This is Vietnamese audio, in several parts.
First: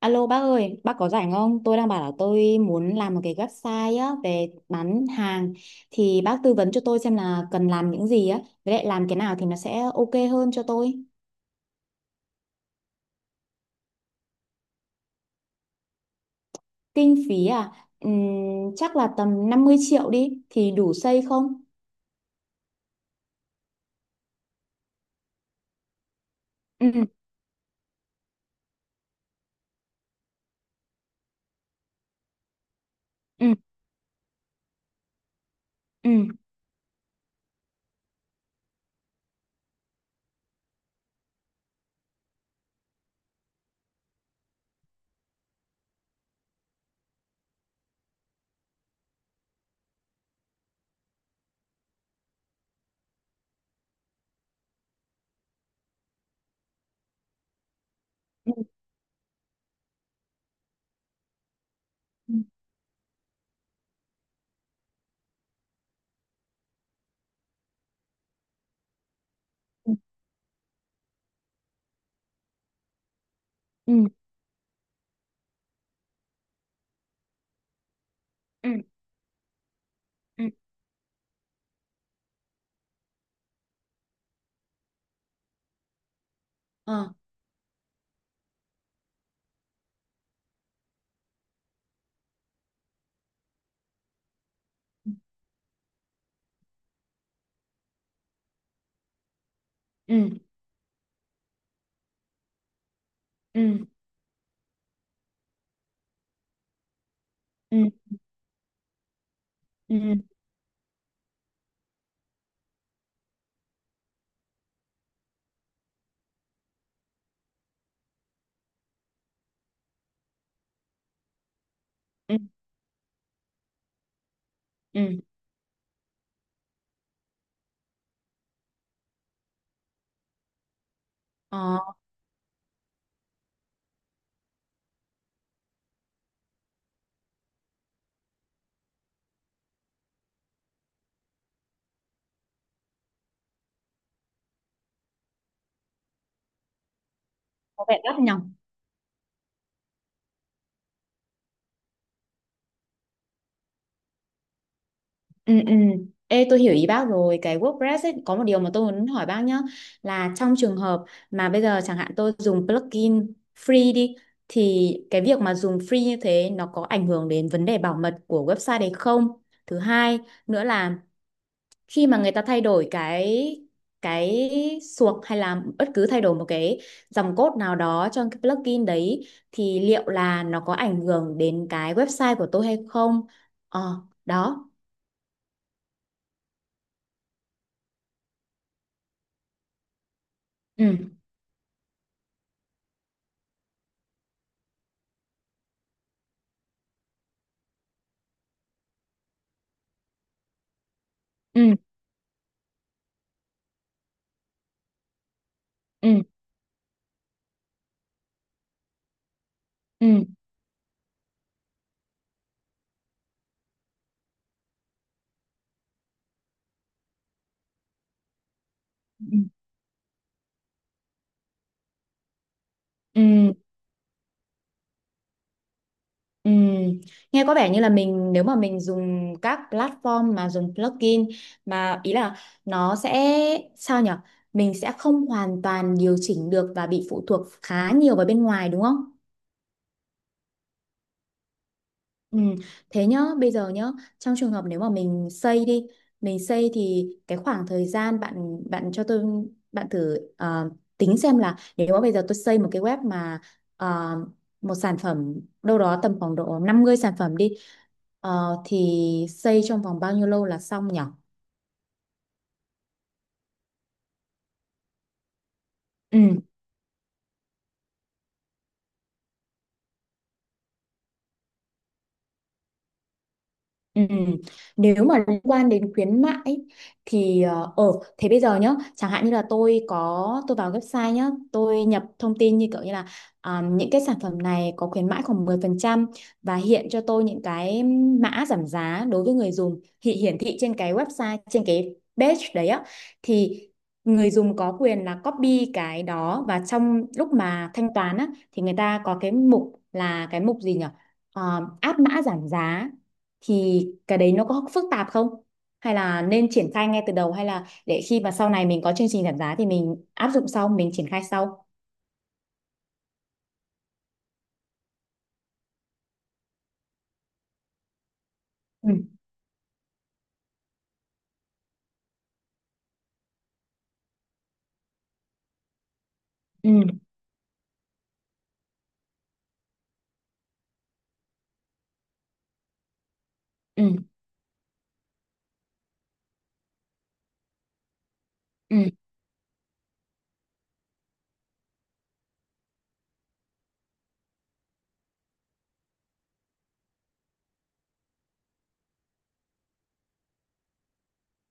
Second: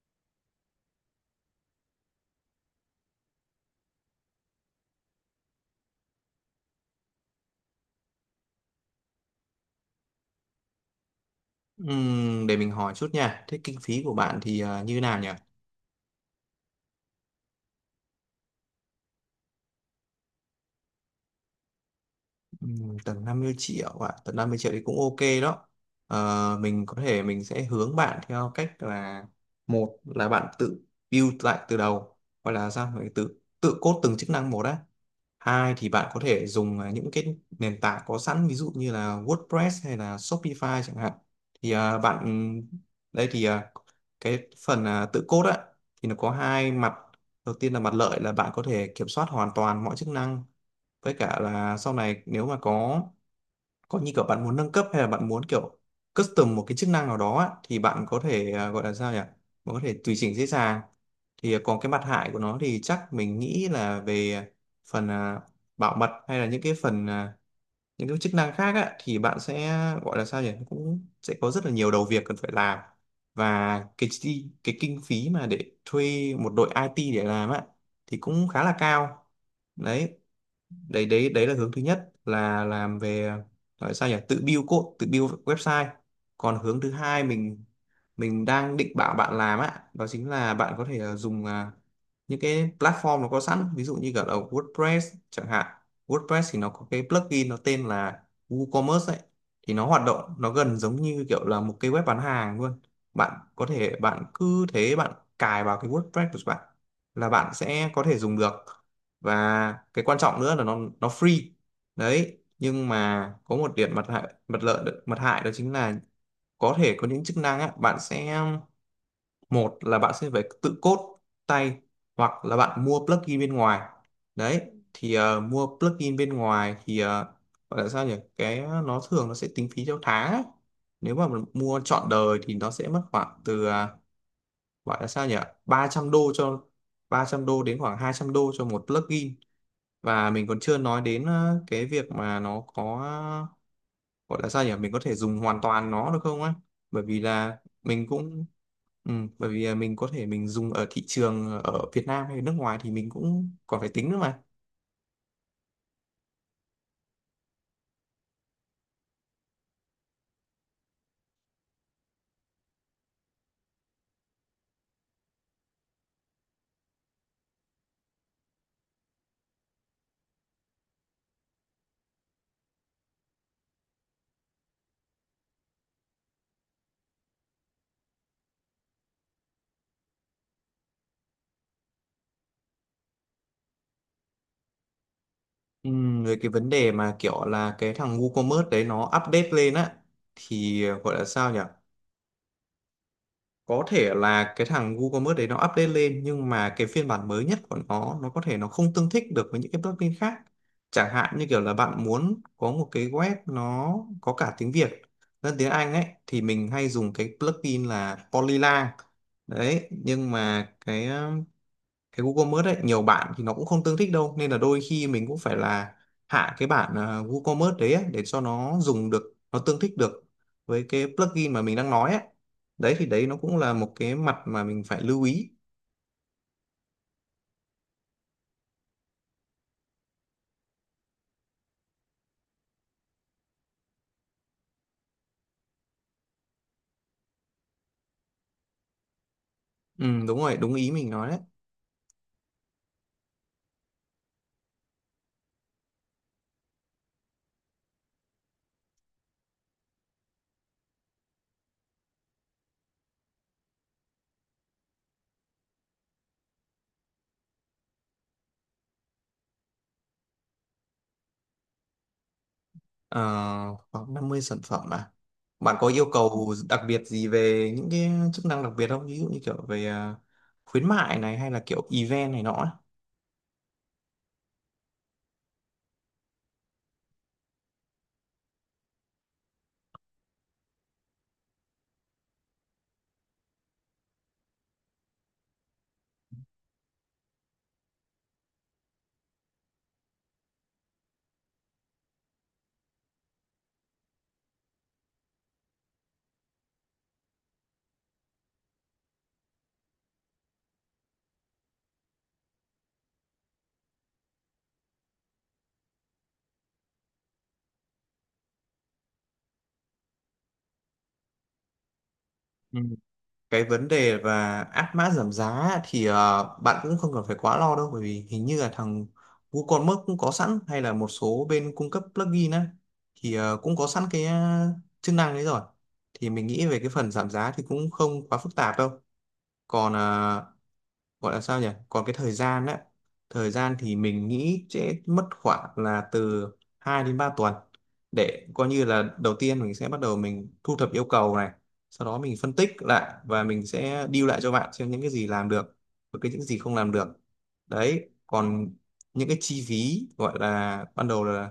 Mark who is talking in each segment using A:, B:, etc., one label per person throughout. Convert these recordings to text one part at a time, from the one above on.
A: Alo bác ơi, bác có rảnh không? Tôi đang bảo là tôi muốn làm một cái website á về bán hàng thì bác tư vấn cho tôi xem là cần làm những gì á, với lại làm cái nào thì nó sẽ ok hơn cho tôi.
B: Để mình hỏi chút nha. Thế kinh phí của bạn thì như nào nhỉ?
A: Kinh phí à? Ừm, chắc là tầm 50 triệu đi thì đủ xây không?
B: Tầm 50 triệu ạ, tầm 50 triệu thì cũng ok đó. Mình
A: Ừ,
B: có thể mình sẽ hướng bạn theo cách là: một là bạn tự build lại từ đầu, hoặc là sao phải tự
A: ừ,
B: tự code từng chức năng một á. Hai thì
A: ừ,
B: bạn có thể dùng những cái nền tảng có sẵn, ví dụ như là WordPress hay là Shopify chẳng hạn. Thì à, bạn đây thì à, cái phần tự code á thì nó có hai mặt. Đầu tiên là mặt lợi là bạn có thể kiểm soát hoàn toàn mọi chức năng, với cả là sau này nếu mà có như kiểu bạn muốn nâng cấp hay là bạn muốn kiểu custom một cái chức năng nào đó á, thì bạn có thể
A: ừ,
B: à, gọi là sao nhỉ bạn có thể tùy chỉnh dễ dàng. Thì còn cái mặt hại
A: ừ,
B: của nó thì chắc mình nghĩ là về phần bảo mật, hay là những cái phần những cái chức năng khác á, thì bạn sẽ gọi là sao nhỉ cũng sẽ có rất là nhiều đầu việc cần phải làm, và
A: ừ,
B: cái kinh phí mà để thuê một đội IT để làm á thì cũng khá
A: ừ,
B: là
A: ừ,
B: cao. Đấy
A: ừ,
B: đấy đấy Đấy là hướng thứ nhất, là làm về gọi sao nhỉ tự build code, tự build website. Còn hướng thứ
A: ờ,
B: hai mình đang định bảo bạn làm á, đó chính là bạn có thể dùng những cái platform nó có sẵn, ví dụ như cả là WordPress chẳng hạn. WordPress thì nó có cái plugin nó tên là WooCommerce ấy. Thì nó hoạt
A: ừ,
B: động nó gần giống như kiểu là một cái web bán hàng luôn. Bạn có
A: ừ,
B: thể bạn cứ thế bạn cài vào cái WordPress của bạn là bạn
A: ừ,
B: sẽ có thể dùng được. Và cái
A: ừ,
B: quan trọng nữa là nó free. Đấy, nhưng mà có một điểm, mặt hại đó chính là có thể có những chức năng á, bạn sẽ một là bạn sẽ phải tự code tay,
A: ừ, ừ.
B: hoặc là bạn mua plugin bên ngoài. Đấy, thì
A: Ừ.
B: mua plugin bên ngoài thì ờ, gọi là sao nhỉ cái nó thường nó sẽ tính phí theo tháng ấy. Nếu mà mình mua
A: Ờ,
B: trọn đời thì nó sẽ mất khoảng từ ờ, gọi là sao nhỉ 300 đô cho 300 đô đến khoảng 200 đô cho một plugin. Và mình còn chưa nói đến cái việc mà nó có ờ, gọi là sao nhỉ mình có thể dùng hoàn toàn nó được không á, bởi vì là
A: có vẻ
B: mình
A: đắt nhỉ?
B: cũng ừ, bởi vì là mình có thể mình dùng ở thị trường ở Việt Nam hay nước ngoài thì mình cũng còn phải tính nữa mà.
A: Ừ, ừ. Ê, tôi hiểu ý bác rồi cái WordPress ấy, có một điều mà tôi muốn hỏi bác nhá là trong trường hợp mà bây giờ chẳng hạn tôi dùng plugin free đi thì cái việc mà dùng free như thế nó có ảnh hưởng đến vấn đề bảo mật của website đấy không? Thứ hai nữa là khi mà người ta thay đổi cái suộc hay là bất cứ thay đổi một cái dòng code nào đó trong cái plugin đấy thì liệu là nó có ảnh hưởng đến cái website của tôi hay không? Ờ, đó.
B: Ừ, rồi cái vấn đề mà kiểu là cái thằng WooCommerce đấy nó update lên á, thì ờ,
A: Ừ.
B: gọi là sao nhỉ có thể là cái thằng WooCommerce đấy nó update lên, nhưng mà cái phiên bản mới nhất của nó có thể nó không tương thích được với những cái plugin khác. Chẳng hạn như kiểu là
A: Ừ.
B: bạn muốn có một cái web nó có cả tiếng Việt lẫn tiếng Anh ấy,
A: Ừ,
B: thì mình hay dùng cái plugin là Polylang. Đấy,
A: ừ,
B: nhưng mà cái WooCommerce ấy nhiều bạn thì nó cũng không tương thích đâu, nên là đôi khi mình cũng phải là hạ cái bản WooCommerce đấy ấy, để cho nó dùng được,
A: ừ,
B: nó tương thích được với cái plugin mà mình đang nói ấy. Đấy thì đấy nó
A: ừ,
B: cũng là một cái mặt mà mình phải lưu ý.
A: ừ. Nghe có vẻ như là mình nếu mà mình dùng các platform mà dùng plugin mà ý là nó sẽ sao nhở, mình sẽ không hoàn toàn điều chỉnh được và bị phụ thuộc khá nhiều vào bên ngoài, đúng không?
B: Ừ, đúng rồi, đúng ý mình nói đấy.
A: Ừ. Thế nhá, bây giờ nhá, trong trường hợp nếu mà mình xây đi, mình xây thì cái khoảng thời gian bạn bạn cho tôi, bạn thử tính xem là nếu mà bây giờ tôi xây một cái web mà ờ, một sản phẩm đâu đó tầm khoảng độ 50 sản phẩm đi, thì xây trong vòng bao nhiêu lâu là xong nhỉ?
B: Ờ, Khoảng 50 sản phẩm à? Bạn có yêu
A: Ừ.
B: cầu đặc biệt gì về những cái chức năng đặc biệt không, ví dụ như kiểu về khuyến mại này, hay là kiểu event này nọ ấy?
A: Ừ. Nếu mà liên quan đến khuyến mại ấy, thì thế bây giờ nhá chẳng hạn như là tôi có, tôi vào website nhá, tôi nhập thông tin như kiểu như là à, những cái sản phẩm này có khuyến mãi khoảng 10% và hiện cho tôi những cái mã giảm giá đối với người dùng thì hiển thị trên cái website, trên cái page đấy á, thì người dùng có quyền là copy cái đó, và trong lúc mà thanh toán á thì người ta có cái mục là cái mục gì nhỉ? Ờ, áp mã giảm giá, thì cái đấy nó có phức tạp không? Hay là nên triển khai ngay từ đầu, hay là để khi mà sau này mình có chương trình giảm giá thì mình áp dụng sau, mình triển khai sau?
B: Cái vấn đề và áp mã giảm giá á, thì bạn cũng không cần phải quá lo đâu, bởi vì hình như là
A: Ừ,
B: thằng WooCommerce cũng có sẵn, hay là một số bên cung cấp plugin á thì cũng có sẵn cái chức năng đấy rồi. Thì mình nghĩ về
A: ừ,
B: cái phần giảm giá thì cũng không quá phức tạp đâu. Còn ờ, gọi là sao nhỉ còn cái thời gian á, thời gian
A: ừ,
B: thì mình nghĩ sẽ mất khoảng là từ 2 đến 3 tuần, để coi
A: ừ,
B: như là đầu tiên mình sẽ bắt đầu mình thu thập yêu cầu này, sau đó mình phân tích lại và mình sẽ deal lại cho bạn xem những cái gì làm được và cái những gì không làm được. Đấy, còn những cái chi phí gọi là ban đầu là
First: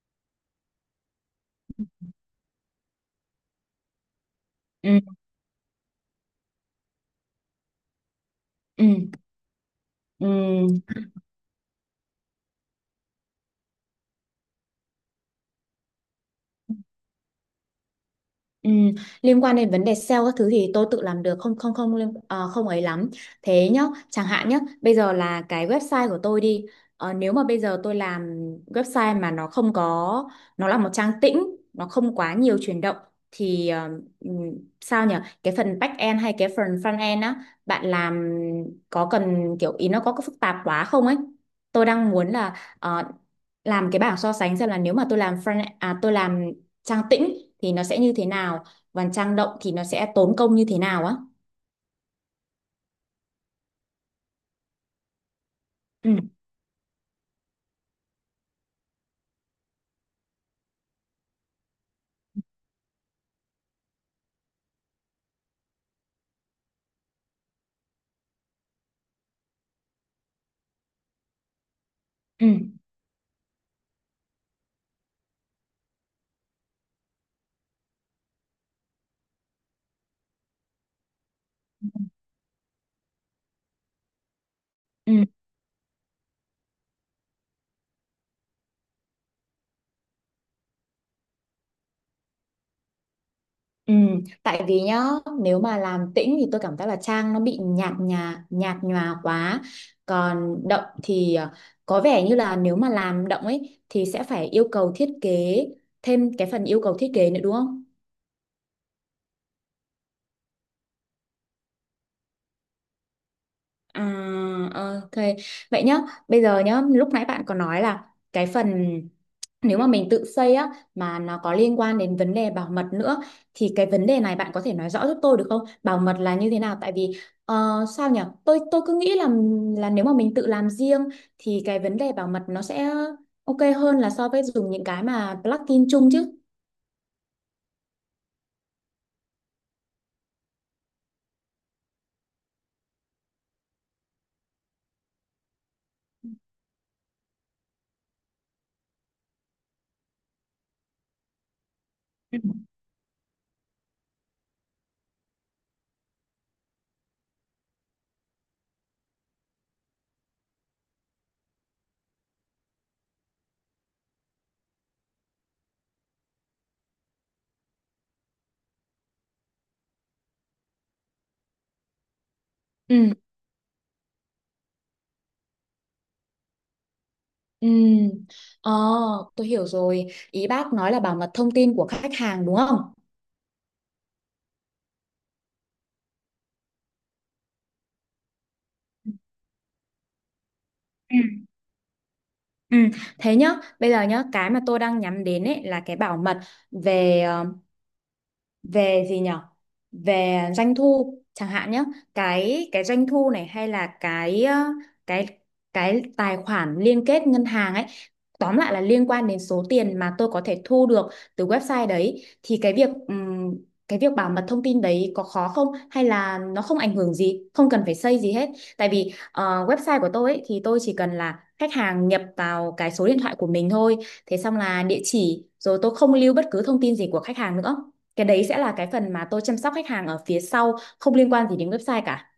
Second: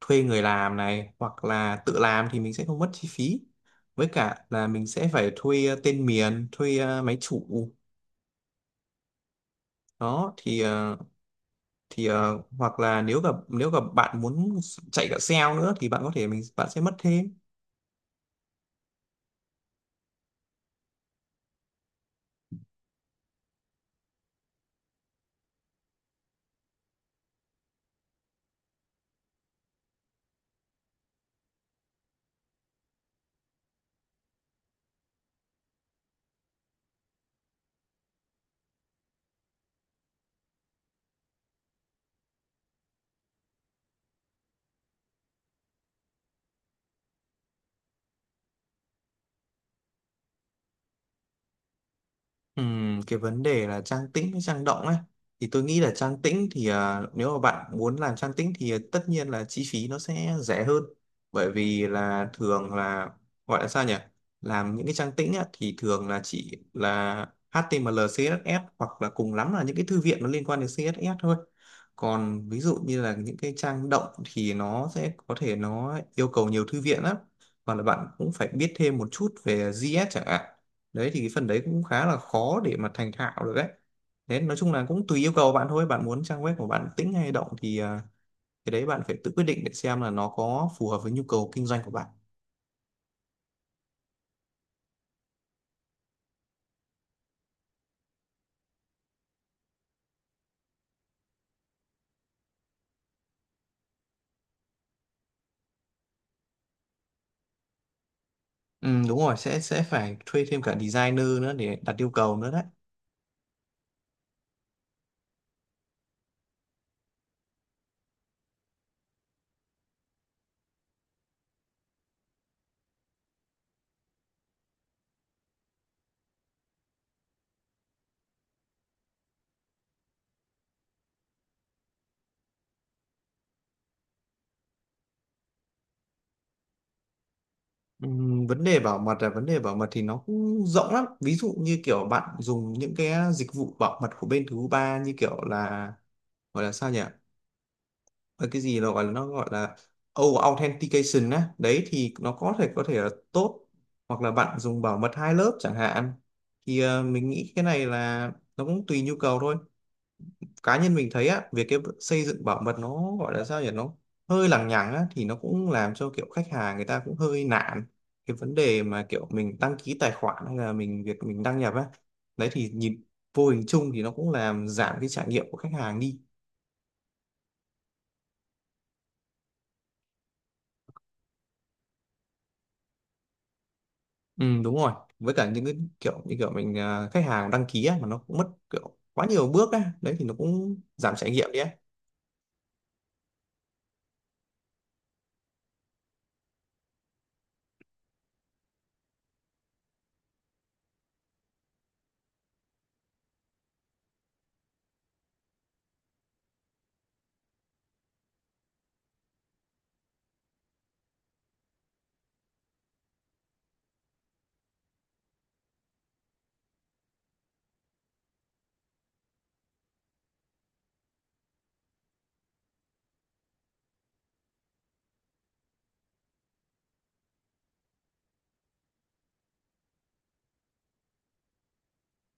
B: thuê người làm này, hoặc là tự làm thì mình sẽ không mất chi phí, với cả là mình
A: ừ,
B: sẽ phải thuê tên miền, thuê máy chủ.
A: ừ. Ừ.
B: Đó thì hoặc là nếu gặp bạn muốn chạy cả sale nữa thì bạn có thể bạn sẽ mất thêm.
A: Ừ, liên quan đến vấn đề sale các thứ thì tôi tự làm được, không, không, không, không ấy lắm. Thế nhá, chẳng hạn nhá, bây giờ là cái website của tôi đi. Ờ, nếu mà bây giờ tôi làm website mà nó không có, nó là một trang tĩnh, nó không quá nhiều chuyển động, thì ừm, sao nhỉ, cái phần back end hay cái phần front end á bạn làm có cần kiểu ý nó có phức tạp quá không ấy. Tôi đang muốn là làm cái bảng so sánh xem là nếu mà tôi làm tôi làm trang tĩnh thì nó sẽ như thế nào, và trang động thì nó sẽ tốn công như thế nào á.
B: Cái vấn đề là trang tĩnh hay trang động ấy, thì tôi nghĩ là
A: Ừ,
B: trang tĩnh thì nếu mà bạn muốn làm trang tĩnh thì tất nhiên là chi phí nó sẽ rẻ hơn. Bởi vì là thường là gọi là sao nhỉ làm những cái trang tĩnh á, thì thường là chỉ là HTML CSS, hoặc là cùng lắm là những cái thư viện nó liên quan đến CSS thôi.
A: ừ,
B: Còn ví dụ như là những cái trang động thì nó sẽ có thể nó yêu cầu nhiều thư viện lắm, hoặc là bạn cũng phải biết thêm một chút về JS chẳng hạn. Đấy thì cái phần đấy cũng khá là khó để mà thành thạo được đấy. Thế nói chung là cũng
A: ừ.
B: tùy yêu cầu bạn thôi, bạn muốn trang web của bạn tĩnh hay động thì cái đấy bạn phải tự quyết định để xem là nó có phù hợp với nhu cầu kinh doanh của bạn.
A: Ừ, tại vì nhá, nếu mà làm tĩnh thì tôi cảm giác là trang nó bị nhạt nhòa quá, còn động thì có vẻ như là nếu mà làm động ấy thì sẽ phải yêu cầu thiết kế, thêm cái phần yêu cầu thiết kế nữa, đúng không?
B: Ừ, đúng rồi, sẽ phải thuê thêm cả designer nữa để đặt yêu cầu nữa đấy.
A: À, ok. Vậy nhá, bây giờ nhá, lúc nãy bạn có nói là cái phần nếu mà mình tự xây á mà nó có liên quan đến vấn đề bảo mật nữa, thì cái vấn đề này bạn có thể nói rõ giúp tôi được không? Bảo mật là như thế nào? Tại vì sao nhỉ? Tôi cứ nghĩ là nếu mà mình tự làm riêng thì cái vấn đề bảo mật nó sẽ ok hơn là so với dùng những cái mà plugin chung chứ.
B: Ừ, vấn đề bảo mật, là vấn đề bảo mật thì nó cũng rộng lắm, ví dụ như kiểu bạn dùng những cái dịch vụ bảo mật của bên thứ ba như kiểu là gọi là sao nhỉ và cái gì nó gọi là over authentication á, đấy thì nó
A: Ừ.
B: có thể là tốt, hoặc là bạn dùng bảo mật hai lớp chẳng hạn. Thì mình nghĩ cái này là nó cũng tùy nhu cầu thôi. Cá nhân mình thấy á, việc cái xây dựng bảo mật nó gọi là sao nhỉ nó hơi lằng nhằng á, thì nó cũng làm cho kiểu khách hàng người ta cũng hơi nản. Cái vấn đề mà kiểu mình đăng ký tài khoản, hay là mình việc mình đăng nhập á, đấy thì nhìn
A: Ừ.
B: vô hình chung thì nó cũng làm giảm cái trải nghiệm của khách hàng đi.
A: Ừ. Ờ, tôi hiểu rồi. Ý bác nói là bảo mật thông tin của khách hàng đúng không?
B: Ừ, đúng rồi, với cả những cái kiểu như kiểu mình khách hàng đăng ký á, mà nó cũng mất kiểu quá nhiều bước á, đấy thì nó cũng giảm
A: Ừ.
B: trải nghiệm đi á.
A: Ừ, thế nhá, bây giờ nhá, cái mà tôi đang nhắm đến ấy là cái bảo mật về ờ, về gì nhở, về doanh thu chẳng hạn nhé, cái doanh thu này hay là cái ờ, cái cái tài khoản liên kết ngân hàng ấy, tóm lại là liên quan đến số tiền mà tôi có thể thu được từ website đấy, thì cái việc bảo mật thông tin đấy có khó không, hay là nó không ảnh hưởng gì, không cần phải xây gì hết, tại vì website của tôi ấy, thì tôi chỉ cần là khách hàng nhập vào cái số điện thoại của mình thôi, thế xong là địa chỉ, rồi tôi không lưu bất cứ thông tin gì của khách hàng nữa, cái đấy sẽ là cái phần mà tôi chăm sóc khách hàng ở phía sau, không liên quan gì đến website cả.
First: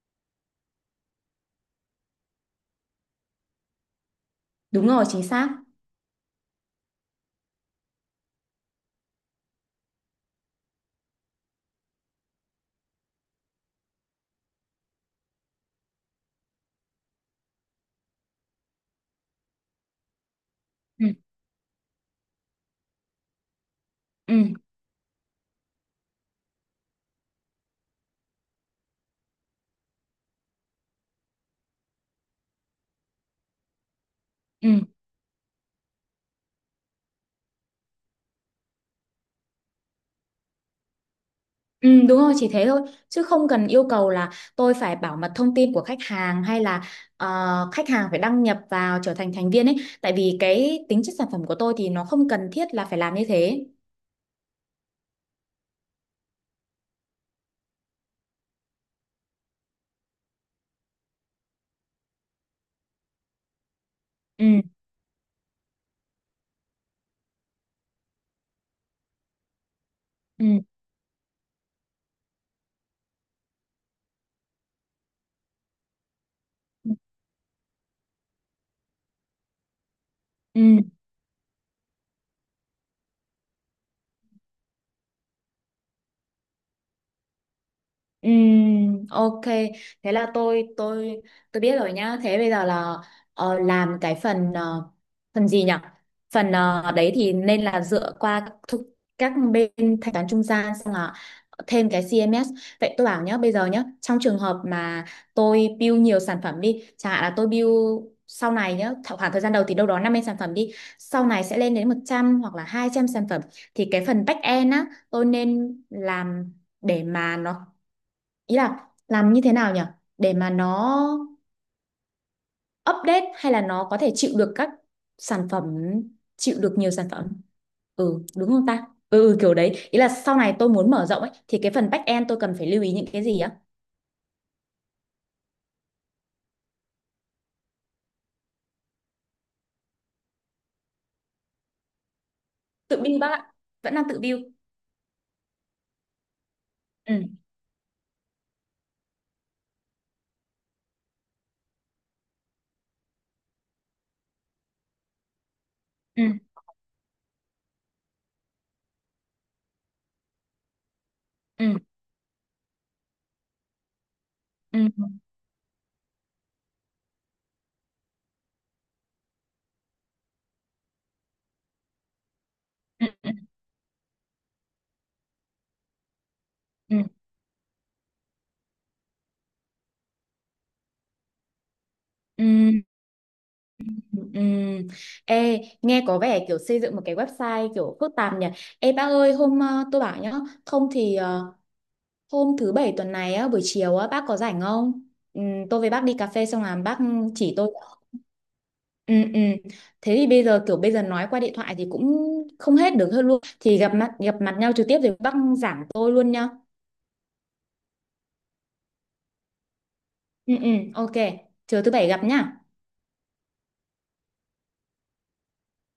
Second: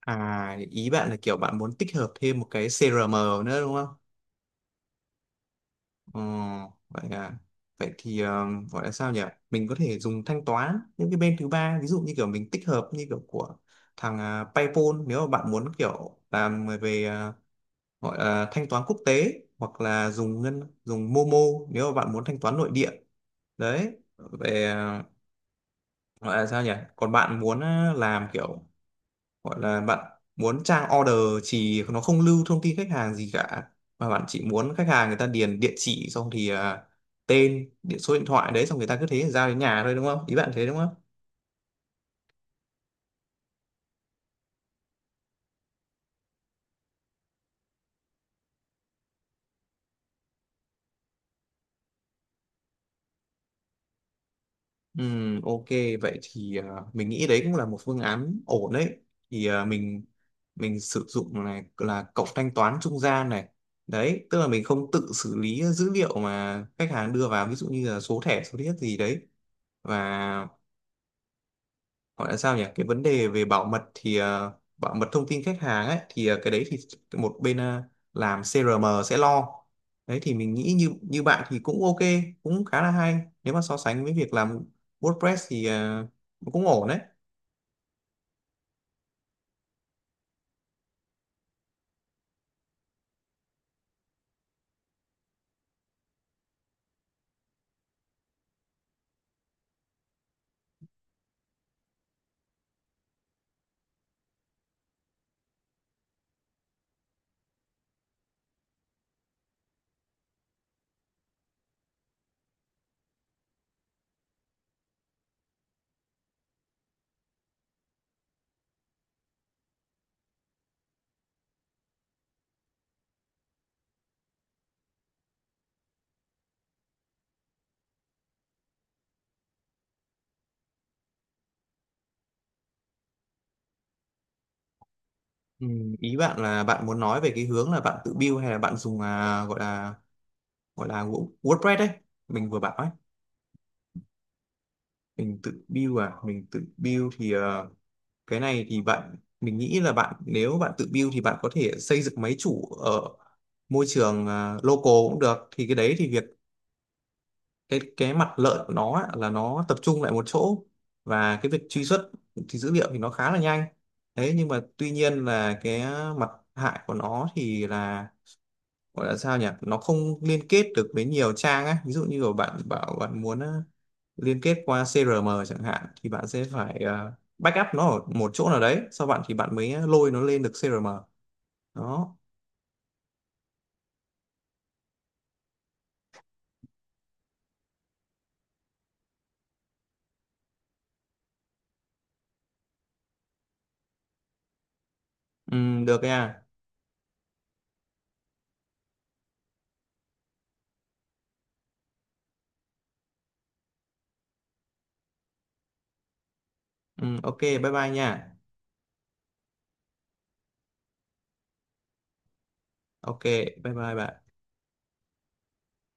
B: À, ý bạn là kiểu bạn muốn tích hợp thêm một cái CRM nữa đúng không?
A: Đúng rồi, chính xác.
B: Ừ, vậy à? Vậy thì ờ, gọi là sao nhỉ mình có thể dùng thanh toán những cái bên thứ ba, ví dụ như kiểu mình tích hợp như kiểu của thằng PayPal nếu mà bạn muốn kiểu làm về gọi là thanh toán quốc tế, hoặc là
A: Ừ,
B: dùng Momo nếu mà bạn muốn thanh toán nội địa. Đấy
A: ừ,
B: về ờ, gọi là sao nhỉ còn bạn muốn làm kiểu gọi là bạn muốn trang order chỉ nó không lưu thông tin khách hàng gì cả, mà bạn chỉ muốn
A: ừ,
B: khách hàng người ta điền địa chỉ, xong thì tên điện số điện thoại đấy, xong người ta cứ thế giao đến nhà thôi đúng không, ý bạn thế đúng không?
A: ừ, đúng rồi, chỉ thế thôi. Chứ không cần yêu cầu là tôi phải bảo mật thông tin của khách hàng, hay là khách hàng phải đăng nhập vào trở thành thành viên ấy. Tại vì cái tính chất sản phẩm của tôi thì nó không cần thiết là phải làm như thế.
B: Ok, vậy thì mình nghĩ đấy cũng là một phương án ổn đấy. Thì mình sử dụng này là cổng thanh toán trung gian này. Đấy tức
A: Ừ,
B: là mình không tự xử lý dữ liệu mà khách hàng đưa vào, ví dụ như là số thẻ số thiết gì đấy. Và
A: ừ,
B: gọi là sao nhỉ cái vấn đề về bảo mật thì bảo mật thông tin khách hàng ấy thì cái đấy thì
A: ừ.
B: một bên làm CRM sẽ lo. Đấy thì mình
A: Ừ.
B: nghĩ như như bạn thì cũng ok, cũng khá là hay, nếu mà so sánh với việc làm WordPress thì cũng ổn đấy.
A: Ok, thế là tôi biết rồi nhá. Thế bây giờ là làm cái phần phần gì nhỉ, phần đấy thì nên là dựa qua các bên thanh toán trung gian, xong là thêm cái CMS. Vậy tôi bảo nhá, bây giờ nhá, trong trường hợp mà tôi build nhiều sản phẩm đi, chẳng hạn là tôi build sau này nhá, khoảng thời gian đầu thì đâu đó 50 sản phẩm đi, sau này sẽ lên đến 100 hoặc là 200 sản phẩm, thì cái phần back end á tôi nên làm để mà nó, ý là làm như thế nào nhỉ, để mà nó update, hay là nó có thể chịu được các sản phẩm, chịu được nhiều sản phẩm, ừ đúng không ta, ừ, ừ, kiểu đấy, ý là sau này tôi muốn mở rộng ấy thì cái phần back end tôi cần phải lưu ý những cái gì á.
B: Ừ, ý bạn là bạn muốn nói về cái hướng là bạn tự build hay là bạn dùng à, gọi là WordPress đấy mình vừa bảo ấy.
A: Tự build bác ạ, vẫn đang tự build.
B: Mình tự build à? Mình tự build
A: Ừ,
B: thì cái này thì mình nghĩ là bạn nếu bạn tự build thì bạn có thể xây dựng máy chủ ở môi trường local cũng được. Thì cái đấy thì
A: ừ,
B: cái mặt lợi của nó á, là nó tập trung lại một chỗ, và cái
A: ừ,
B: việc truy xuất dữ liệu thì nó khá là nhanh. Thế nhưng mà
A: ừ,
B: tuy
A: ừ,
B: nhiên là cái mặt hại của nó thì là gọi là sao nhỉ nó không liên kết được với nhiều trang á, ví dụ như là bạn bảo bạn muốn liên kết qua CRM chẳng hạn thì bạn sẽ phải
A: ừ,
B: backup nó ở một chỗ nào đấy, sau bạn thì bạn mới lôi nó lên được CRM. Đó.
A: ừ, ừ, ừ. Ê, nghe có vẻ kiểu xây dựng một cái website kiểu phức tạp nhỉ. Ê bác ơi, hôm tôi bảo nhá, không thì hôm thứ bảy tuần này á, buổi chiều á, bác có rảnh không? Ừ, tôi
B: Ừ,
A: với
B: được
A: bác đi cà
B: nha.
A: phê xong là bác chỉ tôi. Ừ, ừ. Thế thì bây giờ kiểu bây giờ nói qua điện thoại thì cũng không hết được hơn luôn. Thì gặp mặt nhau trực tiếp rồi bác giảng tôi luôn nhá.
B: Ừ, ok bye bye nha.
A: Ừ, ừ, ok. Chờ thứ bảy gặp nhá.
B: Ok, bye bye bạn.